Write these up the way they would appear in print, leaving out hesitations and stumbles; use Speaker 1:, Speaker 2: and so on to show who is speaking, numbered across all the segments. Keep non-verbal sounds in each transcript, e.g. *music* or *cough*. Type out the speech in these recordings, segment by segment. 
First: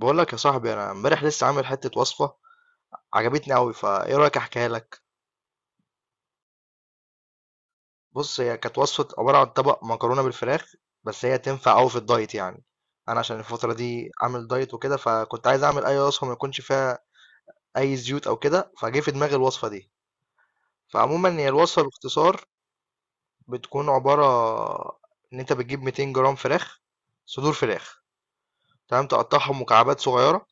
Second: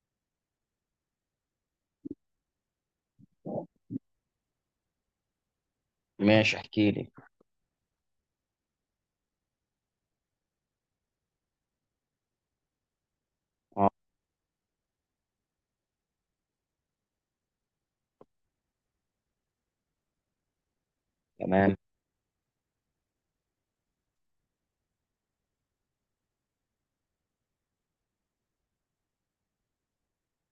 Speaker 1: بقول لك يا صاحبي، انا امبارح لسه عامل حته وصفه عجبتني قوي. فايه رايك احكيها لك؟
Speaker 2: ماشي، احكي لي.
Speaker 1: بص، هي كانت وصفه عباره عن طبق مكرونه بالفراخ، بس هي تنفع قوي في الدايت يعني. انا عشان الفتره
Speaker 2: اه،
Speaker 1: دي عامل دايت وكده، فكنت عايز اعمل اي وصفه ما يكونش فيها اي زيوت او كده، فجه في دماغي الوصفه دي. فعموما هي
Speaker 2: تمام.
Speaker 1: الوصفه باختصار بتكون عباره ان انت بتجيب 200 جرام فراخ، صدور فراخ، تمام. تقطعهم مكعبات صغيره،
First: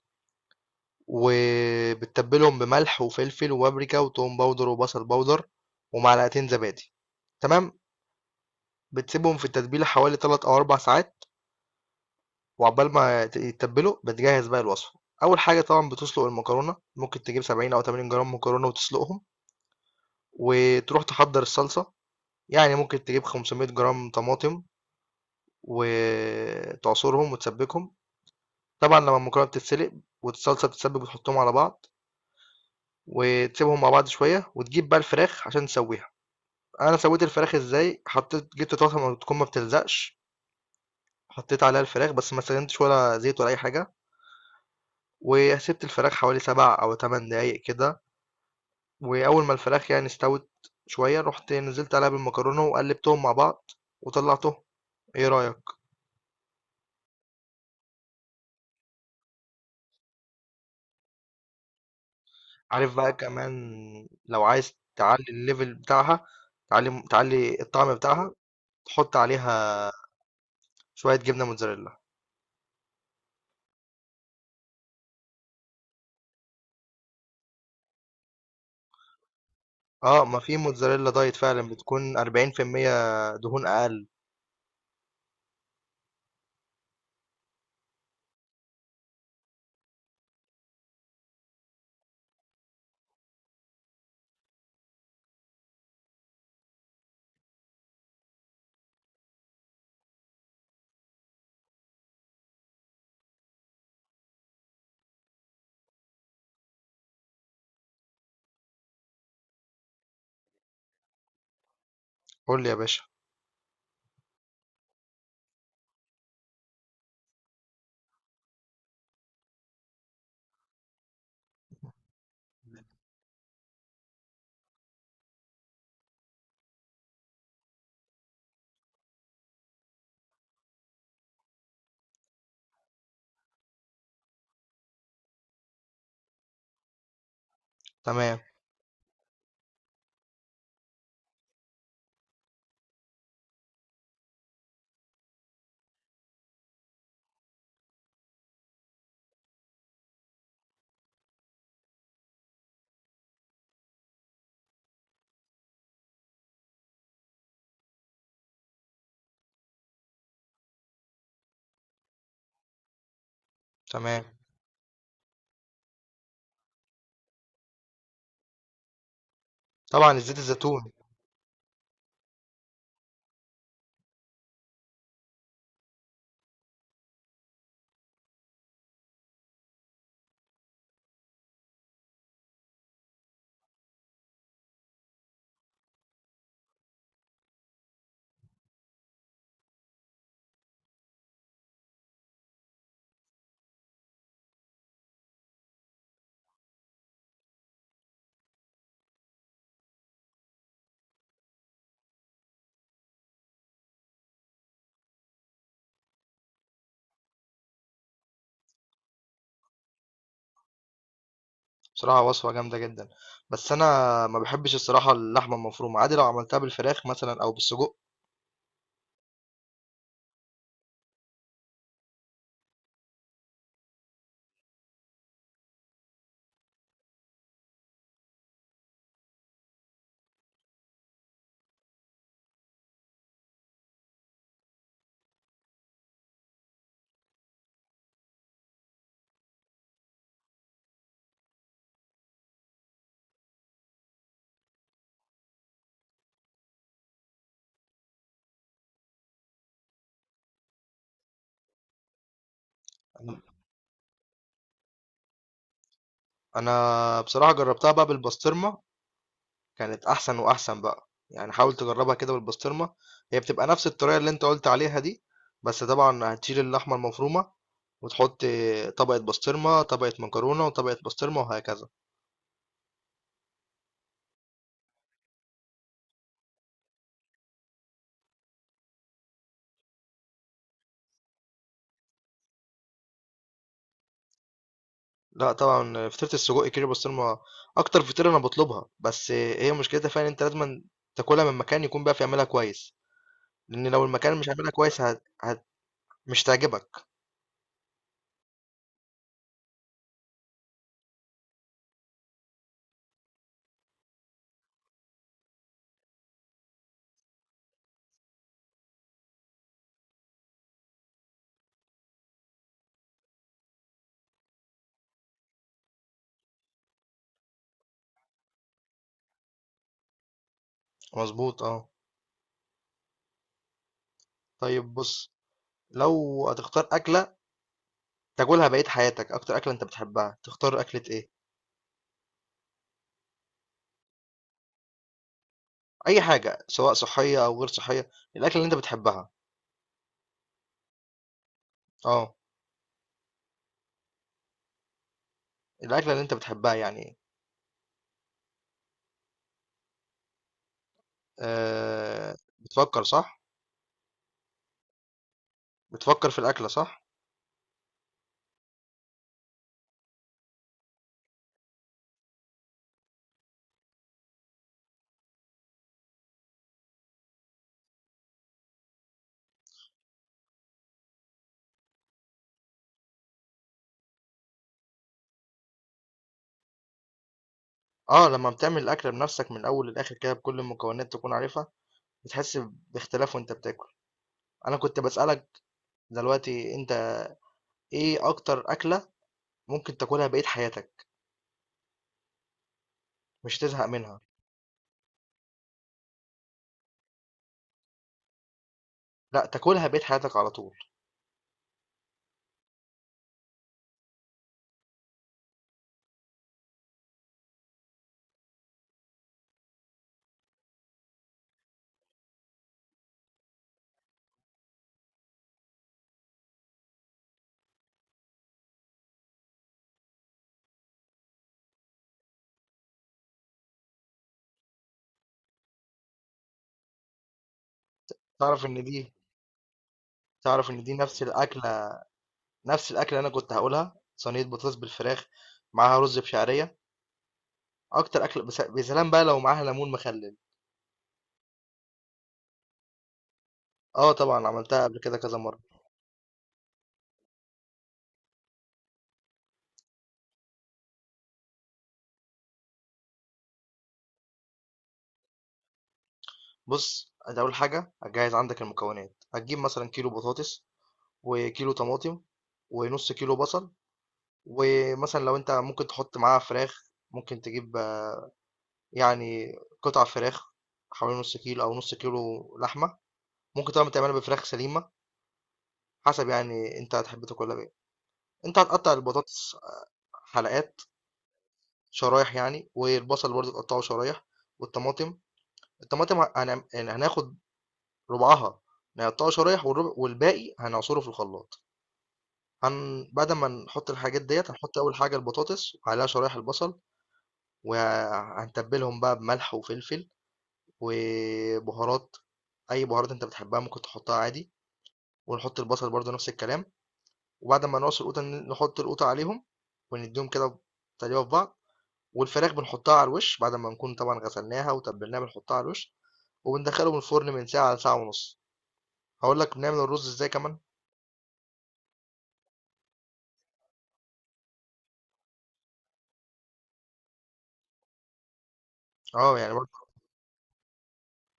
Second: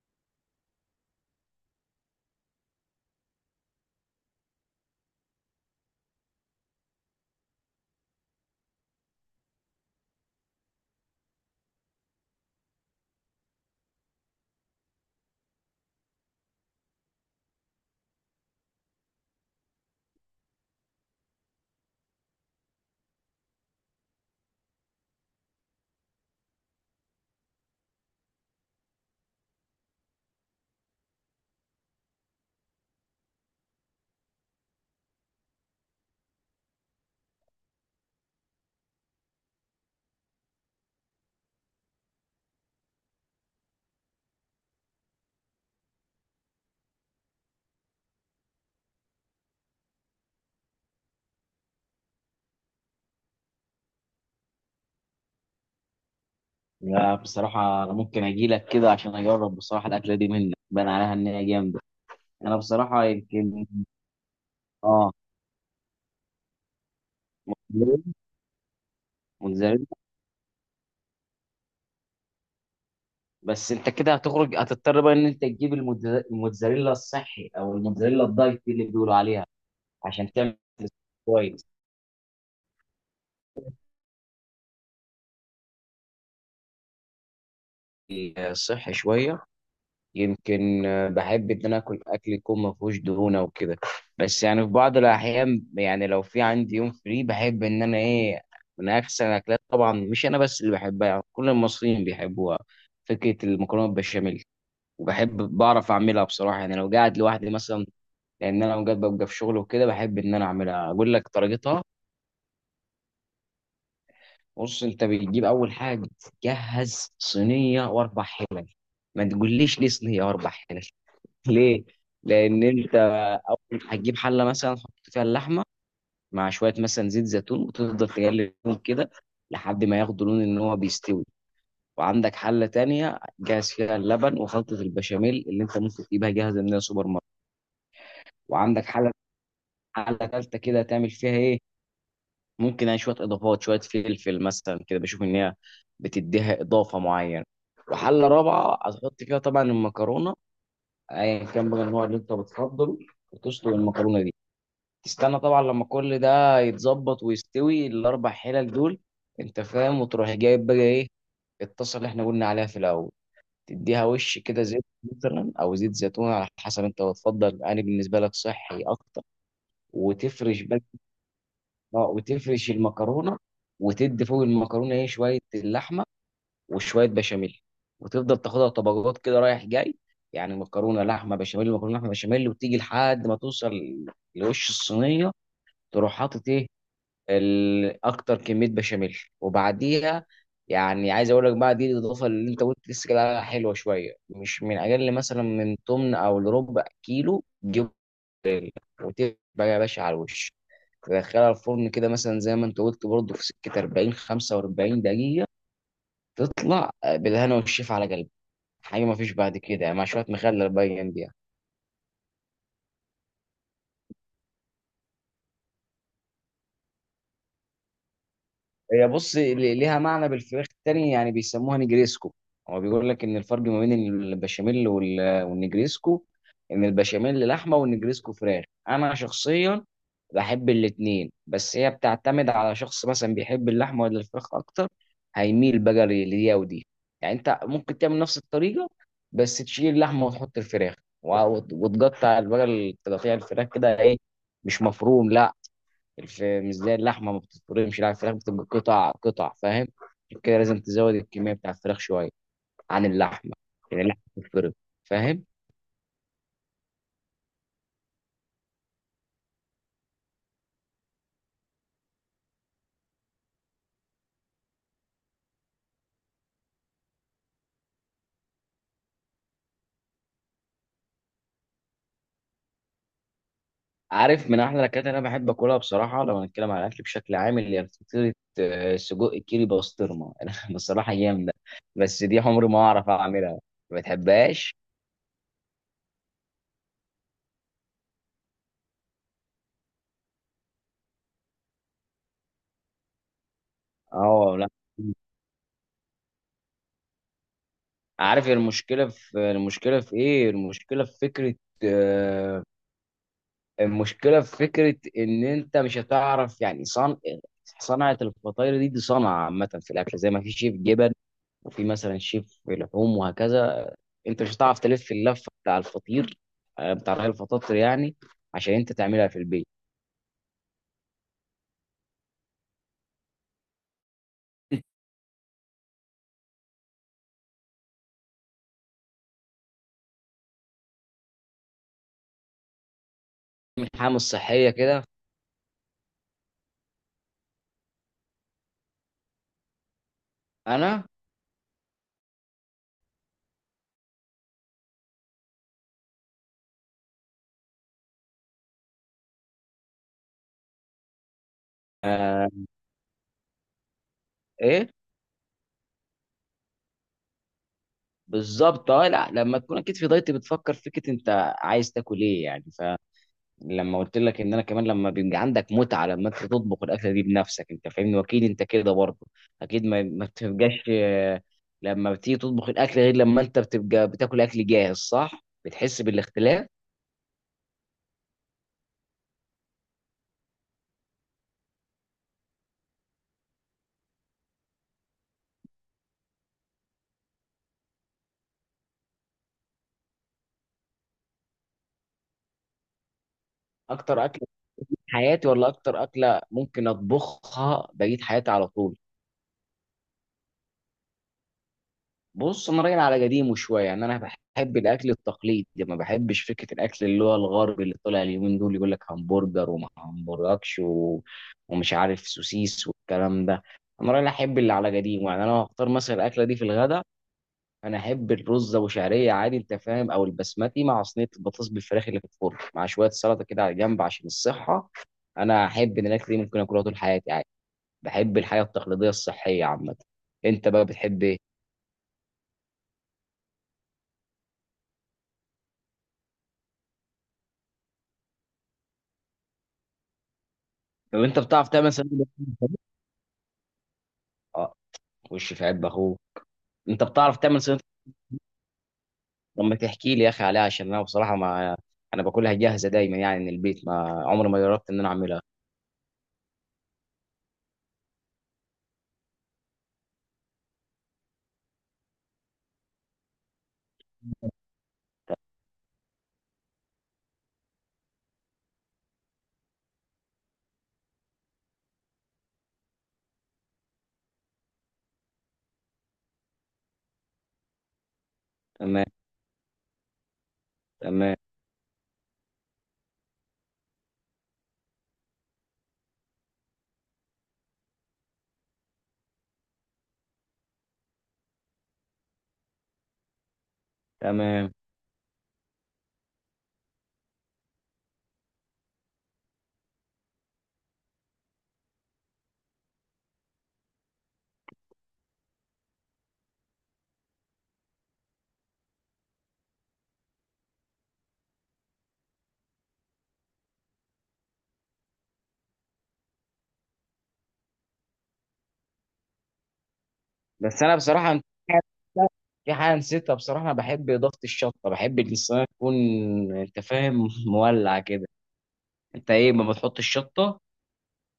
Speaker 1: وبتتبلهم بملح وفلفل وبابريكا وتوم باودر وبصل باودر ومعلقتين زبادي، تمام. بتسيبهم في التتبيله حوالي 3 او 4 ساعات، وعقبال ما يتبلوا بتجهز بقى الوصفه. اول حاجه طبعا بتسلق المكرونه، ممكن تجيب 70 او 80 جرام مكرونه وتسلقهم، وتروح تحضر الصلصه. يعني ممكن تجيب 500 جرام طماطم وتعصرهم وتسبكهم. طبعا لما المكرونه بتتسلق والصلصه بتتسبك، بتحطهم على بعض وتسيبهم مع بعض شويه، وتجيب بقى الفراخ عشان تسويها. انا سويت الفراخ ازاي؟ حطيت، جبت طاسه ما تكون ما بتلزقش، حطيت عليها الفراخ بس ما استخدمتش ولا زيت ولا اي حاجه، وسبت الفراخ حوالي سبع او تمن دقايق كده. واول ما الفراخ يعني استوت شويه، رحت نزلت عليها بالمكرونه وقلبتهم مع بعض وطلعتهم. ايه رايك؟
Speaker 2: لا، بصراحة أنا ممكن أجي لك كده عشان أجرب. بصراحة الأكلة دي منك بان عليها إن هي جامدة. أنا
Speaker 1: عارف
Speaker 2: بصراحة
Speaker 1: بقى كمان،
Speaker 2: يمكن.
Speaker 1: لو عايز
Speaker 2: اه،
Speaker 1: تعلي الليفل بتاعها، تعلي الطعم بتاعها، تحط
Speaker 2: موتزاريلا.
Speaker 1: عليها شويه جبنه موتزاريلا.
Speaker 2: بس أنت كده هتخرج، هتضطر بقى إن أنت تجيب الموتزاريلا الصحي أو الموتزاريلا الدايت اللي بيقولوا عليها
Speaker 1: اه،
Speaker 2: عشان
Speaker 1: ما في
Speaker 2: تعمل.
Speaker 1: موتزاريلا دايت فعلا،
Speaker 2: كويس.
Speaker 1: بتكون 40% دهون اقل.
Speaker 2: آه، صحي شوية. يمكن. بحب ان انا اكل اكل يكون ما فيهوش دهون او كده، بس يعني في بعض الاحيان، يعني لو في عندي يوم فري، بحب ان انا ايه، من احسن الاكلات، طبعا مش انا بس اللي بحبها، يعني كل المصريين بيحبوها، فكره المكرونه بالبشاميل. وبحب بعرف اعملها بصراحه، يعني لو قاعد لوحدي مثلا، لان انا اوقات ببقى في شغل وكده، بحب ان انا اعملها. اقول لك طريقتها.
Speaker 1: قول لي يا باشا.
Speaker 2: بص، انت بتجيب اول حاجه، جهز صينيه واربع حلل. ما تقوليش ليه صينيه واربع حلل؟ ليه؟ لأن أنت أول هتجيب حلة مثلا تحط فيها اللحمة مع شوية مثلا زيت زيتون، وتفضل تقلبهم كده لحد ما ياخدوا لون إن هو بيستوي. وعندك حلة تانية جاهز فيها اللبن وخلطة البشاميل اللي أنت ممكن تجيبها جاهزة من السوبر ماركت.
Speaker 1: تمام.
Speaker 2: وعندك حلة تالتة كده تعمل فيها إيه؟ ممكن يعني شوية إضافات، شوية فلفل مثلا كده، بشوف إن هي بتديها إضافة معينة. وحلة رابعة هتحط فيها طبعا المكرونة أيا كان بقى النوع اللي أنت بتفضله، وتسلق المكرونة دي. تستنى طبعا لما كل ده يتظبط ويستوي الاربع حلل دول، انت فاهم، وتروح جايب بقى ايه، الطاسه اللي احنا قلنا عليها في الاول، تديها
Speaker 1: تمام،
Speaker 2: وش كده زيت مثلا او زيت زيتون على حسب انت بتفضل. انا بالنسبه لك صحي اكتر.
Speaker 1: طبعا زيت
Speaker 2: وتفرش بقى،
Speaker 1: الزيتون.
Speaker 2: اه، وتفرش المكرونه، وتدي فوق المكرونه ايه شويه اللحمه وشويه بشاميل، وتفضل تاخدها طبقات كده رايح جاي، يعني مكرونه لحمه بشاميل مكرونه لحمه بشاميل، وتيجي لحد ما توصل لوش الصينيه تروح حاطط ايه، اكتر كميه بشاميل، وبعديها يعني عايز اقول لك بقى دي الاضافه اللي انت قلت لسه كده عليها، حلوه شويه، مش من اقل مثلا من تمن او لربع كيلو جبن، وتبقى يا باشا على الوش. تدخلها الفرن كده مثلا زي ما انت قلت برضه في سكه 40 45 دقيقه، تطلع بالهنا والشفا على قلبك. حاجه ما فيش بعد كده، مع شويه مخلل بقى جنبيها.
Speaker 1: بصراحة وصفة جامدة جدا، بس أنا ما بحبش الصراحة اللحمة المفرومة. عادي لو عملتها بالفراخ مثلا أو بالسجق.
Speaker 2: هي بص ليها معنى بالفراخ التاني يعني بيسموها نجريسكو. هو بيقول لك ان الفرق ما بين البشاميل والنجريسكو ان البشاميل لحمه والنجريسكو فراخ. انا شخصيا بحب الاتنين، بس هي بتعتمد على شخص مثلا بيحب اللحمه ولا الفراخ اكتر، هيميل بقى لدي ودي. يعني انت ممكن تعمل نفس الطريقه بس تشيل اللحمه وتحط الفراخ، وتقطع بقى تقطيع الفراخ كده ايه، مش مفروم، لا، مش زي اللحمه ما بتتفرمش، لا، الفراخ بتبقى قطع قطع، فاهم. عشان كده لازم تزود الكميه بتاع الفراخ شويه عن اللحمه، لان اللحمه بتتفرم، فاهم.
Speaker 1: أنا بصراحة جربتها بقى بالبسطرمة، كانت أحسن وأحسن بقى، يعني حاول تجربها كده بالبسطرمة. هي بتبقى نفس الطريقة اللي أنت قلت عليها دي، بس طبعا هتشيل اللحمة المفرومة وتحط طبقة بسطرمة، طبقة مكرونة، وطبقة بسطرمة، وهكذا.
Speaker 2: عارف من احلى الاكلات اللي انا بحب اكلها بصراحه، لو هنتكلم على الاكل بشكل عام، اللي هي فطيره سجق كيري بسطرمه، *laughs* انا بصراحه جامده، بس دي عمري ما اعرف اعملها. ما بتحبهاش.
Speaker 1: لا طبعا، فطيرة السجق كيري بسطرمة اكتر فطيرة انا بطلبها، بس هي مشكلتها فعلا انت لازم تاكلها من مكان يكون بقى بيعملها كويس، لان لو المكان مش
Speaker 2: اه، لا.
Speaker 1: عاملها كويس مش تعجبك.
Speaker 2: عارف المشكله في، المشكله في ايه المشكله في فكره، آه، المشكله في فكره ان انت مش هتعرف يعني صنعه الفطاير دي. دي صنعه عامه في الاكل زي ما في شيف جبن وفي مثلا شيف لحوم وهكذا. انت مش هتعرف تلف اللفه بتاع الفطير، بتاع رغيف الفطاطر يعني، عشان انت تعملها في البيت.
Speaker 1: مظبوط اه. طيب بص، لو هتختار اكلة تاكلها بقية حياتك، اكتر اكلة انت بتحبها، تختار اكلة ايه؟
Speaker 2: من حاجه مش صحيه كده.
Speaker 1: اي حاجة، سواء صحية او غير صحية، الاكلة اللي انت بتحبها.
Speaker 2: انا.
Speaker 1: اه، الاكلة اللي انت بتحبها يعني.
Speaker 2: آه.
Speaker 1: بتفكر صح؟
Speaker 2: ايه.
Speaker 1: بتفكر في الاكلة صح؟
Speaker 2: بالظبط. اه، لا، لما تكون اكيد في دايت بتفكر فكره انت عايز تاكل ايه يعني. لما قلت لك ان انا كمان لما بيبقى عندك متعه لما انت تطبخ الاكله دي بنفسك، انت فاهمني، واكيد انت كده برضه، اكيد ما بتبقاش، لما بتيجي تطبخ الاكل غير لما انت بتبقى بتاكل اكل جاهز، صح، بتحس بالاختلاف.
Speaker 1: آه، لمّا بتعمل الأكلة بنَفْسك من الأول للآخِر كده بكل المكونات تكون عارفها، بتحس باختلاف وأنت بتاكل. أنا كنت باسألك دلوقتي، أنت إيه أكتر أكلة ممكن تاكلها بقية حياتك مش تزهق منها؟
Speaker 2: اكتر اكل في حياتي، ولا اكتر اكله ممكن اطبخها بقيت حياتي على طول؟
Speaker 1: لأ، تاكلها بقية حياتك على طول.
Speaker 2: بص انا راجل على قديمه شويه، يعني انا بحب الاكل التقليدي، ما بحبش فكره الاكل اللي هو الغربي اللي طلع اليومين دول يقول لك همبرجر وما همبرجكش و... ومش عارف سوسيس والكلام ده. انا راجل احب اللي على قديمه، يعني انا لو هختار مثلا الاكله دي في الغداء، انا احب الرز ابو شعريه عادي، انت فاهم، او البسمتي، مع صينيه البطاطس بالفراخ اللي في الفرن، مع شويه سلطه كده على جنب عشان الصحه. انا احب ان الاكل دي ممكن اكلها طول حياتي عادي. بحب الحياه
Speaker 1: تعرف إن
Speaker 2: التقليديه
Speaker 1: دي
Speaker 2: الصحيه عامه. انت
Speaker 1: تعرف إن
Speaker 2: بقى
Speaker 1: دي
Speaker 2: بتحب إيه؟
Speaker 1: نَفْس الأكلة اللي أنا كنت هاقولها، صينية بطاطس بالفراخ معاها رُز بشعرية، أكتر أكلة. بس يا سلام بقى لو معاها ليمون مخلِّل.
Speaker 2: لو انت بتعرف تعمل صينيه لحمة.
Speaker 1: آه طبعًا،
Speaker 2: اه.
Speaker 1: عملتها قبل كده كذا
Speaker 2: وش
Speaker 1: مرّة.
Speaker 2: في عيب اخوه، انت بتعرف تعمل صينيه لحمة؟ لما تحكي لي يا اخي عليها، عشان انا بصراحه ما، انا باكلها جاهزه دايما يعني من البيت، ما عمري ما جربت ان انا اعملها.
Speaker 1: بُص، أنت أول حاجة هتجهّز عندك المكونات، هتجيب مثلًا كيلو بطاطس وكيلو طماطم ونص كيلو بصل، ومثلا لو انت ممكن تحط معاها فراخ، ممكن تجيب آه، يعني قطع فراخ حوالي نص كيلو، او نص كيلو لحمه. ممكن طبعا تعملها بفراخ سليمه، حسب يعني انت هتحب تاكلها بايه. انت هتقطع
Speaker 2: تمام.
Speaker 1: البطاطس آه، حلقات،
Speaker 2: تمام.
Speaker 1: شرايح يعني، والبصل برضه تقطعه شرايح، والطماطم، الطماطم هناخد ربعها نقطعه شرايح، والربع والباقي هنعصره في الخلاط. بعد ما نحط الحاجات ديت،
Speaker 2: تمام.
Speaker 1: هنحط اول حاجه البطاطس وعليها شرايح البصل، وهنتبلهم بقى بملح وفلفل وبهارات، اي بهارات انت بتحبها ممكن تحطها عادي، ونحط البصل برضو نفس الكلام. وبعد ما نقص القوطه نحط القوطه عليهم، ونديهم كده تقليبه في بعض، والفراخ بنحطها على الوش بعد ما نكون طبعا غسلناها وتبلناها، بنحطها على الوش وبندخلهم الفرن من ساعه لساعه ونص. هقول لك بنعمل الرز ازاي كمان.
Speaker 2: بس انا بصراحه في حاجه نسيتها، بصراحه انا بحب اضافه الشطه، بحب ان الصينيه تكون، انت فاهم، *laughs* مولع كده. انت
Speaker 1: اه
Speaker 2: ايه
Speaker 1: يعني برضو،
Speaker 2: ما بتحط الشطه؟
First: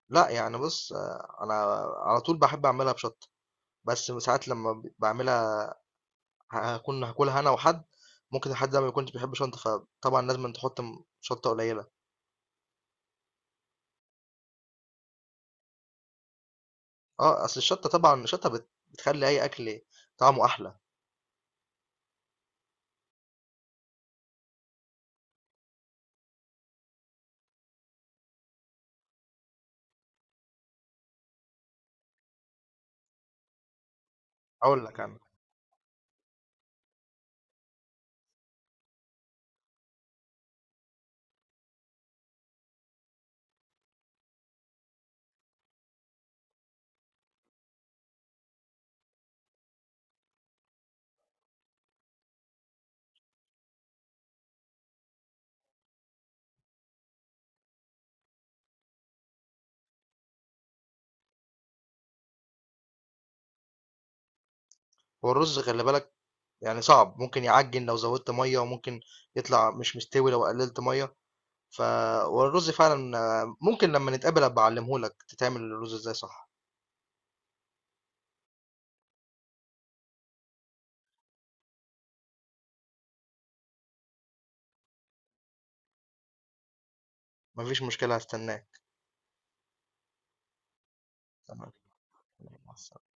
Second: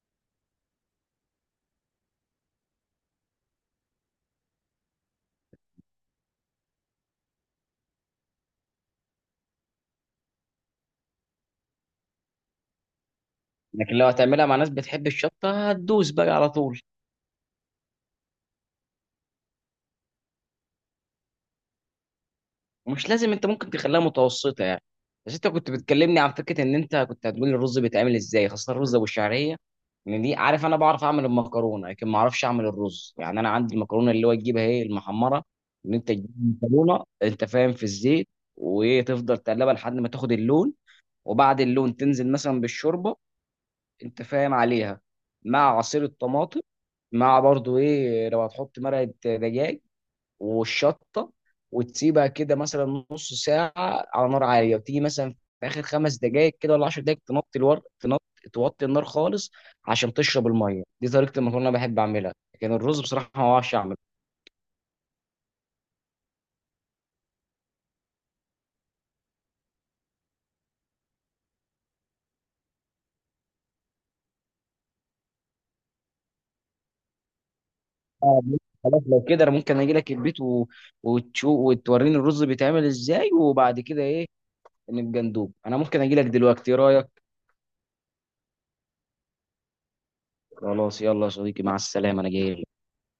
Speaker 1: لا يعني بص آه، انا على طول بحب اعملها بشطه، بس ساعات لما بعملها هاكون هاكلها أنا وحد، ممكن الحد ده ما يكونش بيحب شطة، فطبعًا لازمًا تحط م شطة قليلة.
Speaker 2: لكن لو هتعملها مع ناس بتحب الشطه هتدوس بقى على طول.
Speaker 1: آه، أصل الشطة، طبعًا الشطة بتخلّي أي أكل طعمه أحلى.
Speaker 2: مش لازم، انت ممكن تخليها متوسطه يعني. بس انت كنت بتكلمني عن فكره ان انت كنت هتقول لي الرز بيتعمل ازاي، خاصه الرز ابو الشعريه، ان دي عارف، انا بعرف اعمل المكرونه لكن ما اعرفش اعمل الرز، يعني انا عندي المكرونه اللي هو تجيبها ايه
Speaker 1: هاقول لك أنا،
Speaker 2: المحمره، ان انت تجيب المكرونه انت فاهم في الزيت، وتفضل تقلبها لحد ما تاخد اللون، وبعد اللون تنزل مثلا بالشوربه، انت فاهم عليها، مع عصير الطماطم، مع برضو ايه لو هتحط مرقه دجاج والشطه، وتسيبها كده مثلا نص ساعه على نار عاليه، وتيجي مثلا في اخر 5 دقائق كده ولا 10 دقائق تنطي الورق تنط، توطي النار خالص عشان تشرب الميه. دي طريقه المكرونه انا بحب اعملها، لكن الرز بصراحه ما بعرفش اعمله.
Speaker 1: هو الرز خلّي بالك يعني صعب، ممكن يعجِّن لو زوّدت مَيّة، وممكن يطلع مش مستوي لو قلّلت مَيّة، ف والرز فعلًا آه، ممكن لمّا نتقابل أبقى أعلّمه لك تتعمل الرز إزاي صح.
Speaker 2: آه، خلاص، لو كده انا ممكن اجي لك البيت و... وتوريني الرز بيتعمل ازاي، وبعد كده ايه نبقى ندوب. انا ممكن اجي لك دلوقتي، ايه رايك؟
Speaker 1: ما فيش مشكلة، هاستناك.
Speaker 2: خلاص يلا يا صديقي،
Speaker 1: تمام،
Speaker 2: مع السلامه، انا جاي.
Speaker 1: مع السلامة.